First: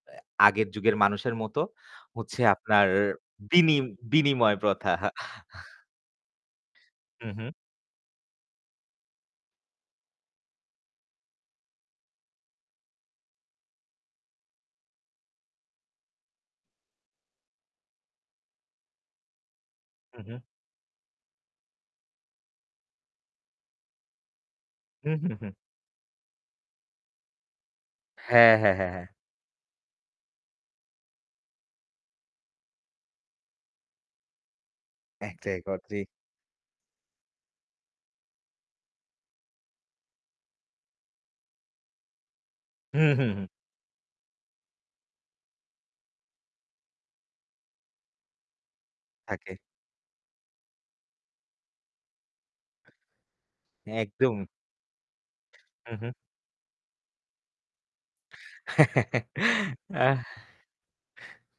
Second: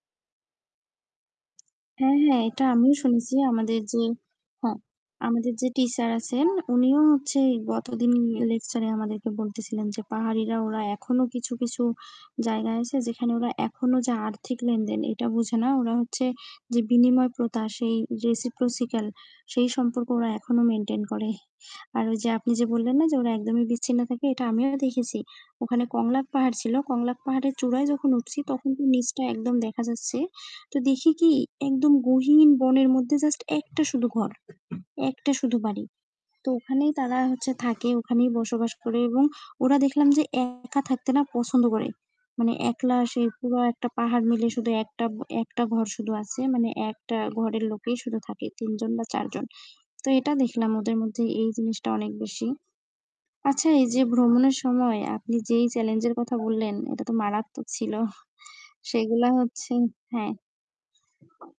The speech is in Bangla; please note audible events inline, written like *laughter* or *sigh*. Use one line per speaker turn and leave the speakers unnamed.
অ্যা আগের যুগের মানুষের মত
হ্যাঁ, হ্যাঁ
হচ্ছে
এটা
আপনার
আমিও শুনেছি,
বিনি
আমাদের যে
বিনিময়
হ্যাঁ।
প্রথা। *chuckles*
আমাদের যে টিচার আছেন উনিও
হু,
হচ্ছে
হু।
গতদিন লেকচার এ আমাদেরকে বলতেছিলেন যে পাহাড়িরা ওরা এখনো কিছু, কিছু জায়গায় আছে যেখানে ওরা এখনো যে আর্থিক লেনদেন এটা বুঝে না। ওরা হচ্ছে যে বিনিময় প্রথা সেই রেসিপ্রসিকাল সেই সম্পর্কে
হু,
ওরা
হু।
এখনো মেইনটেইন করে। আর ওই যে আপনি যে বললেন না যে ওরা একদমই বিচ্ছিন্ন থাকে এটা আমিও
হু,
দেখেছি।
হু, হু।
ওখানে কংলাক পাহাড় ছিলো কংলাক পাহাড়ের চূড়ায় যখন উঠছি
হ্যাঁ,
তখন
হ্যাঁ,
তো
হ্যাঁ, হ্যাঁ।
নিচটা একদম দেখা যাচ্ছে তো দেখি কি একদম গহীন বনের মধ্যে জাস্ট ১ টা শুধু ঘর ১ টা শুধু বাড়ি
*unintelligible*
তো ওখানেই তারা হচ্ছে থাকে ওখানেই বসবাস করে এবং ওরা দেখলাম যে একা থাকতে না পছন্দ করে মানে একলা
হু,
সে
হু, হু।
পুরো একটা পাহাড় মিলে শুধু একটা একটা ঘর শুধু আছে মানে একটা ঘরের লোকেই শুধু থাকে ৩ জন বা ৪ জন
থাকে।
তো এটা দেখলাম ওদের মধ্যে এই জিনিসটা অনেক বেশি। আচ্ছা এই যে
একদম।
ভ্রমণের সময় আপনি যেই
হু,
চেলেঞ্জ
হু।
এর কথা বললেন এটা তো মারাত্মক ছিল। *chuckles*
*chuckles*
সেগুলা হচ্ছে
আহ।
হ্যাঁ।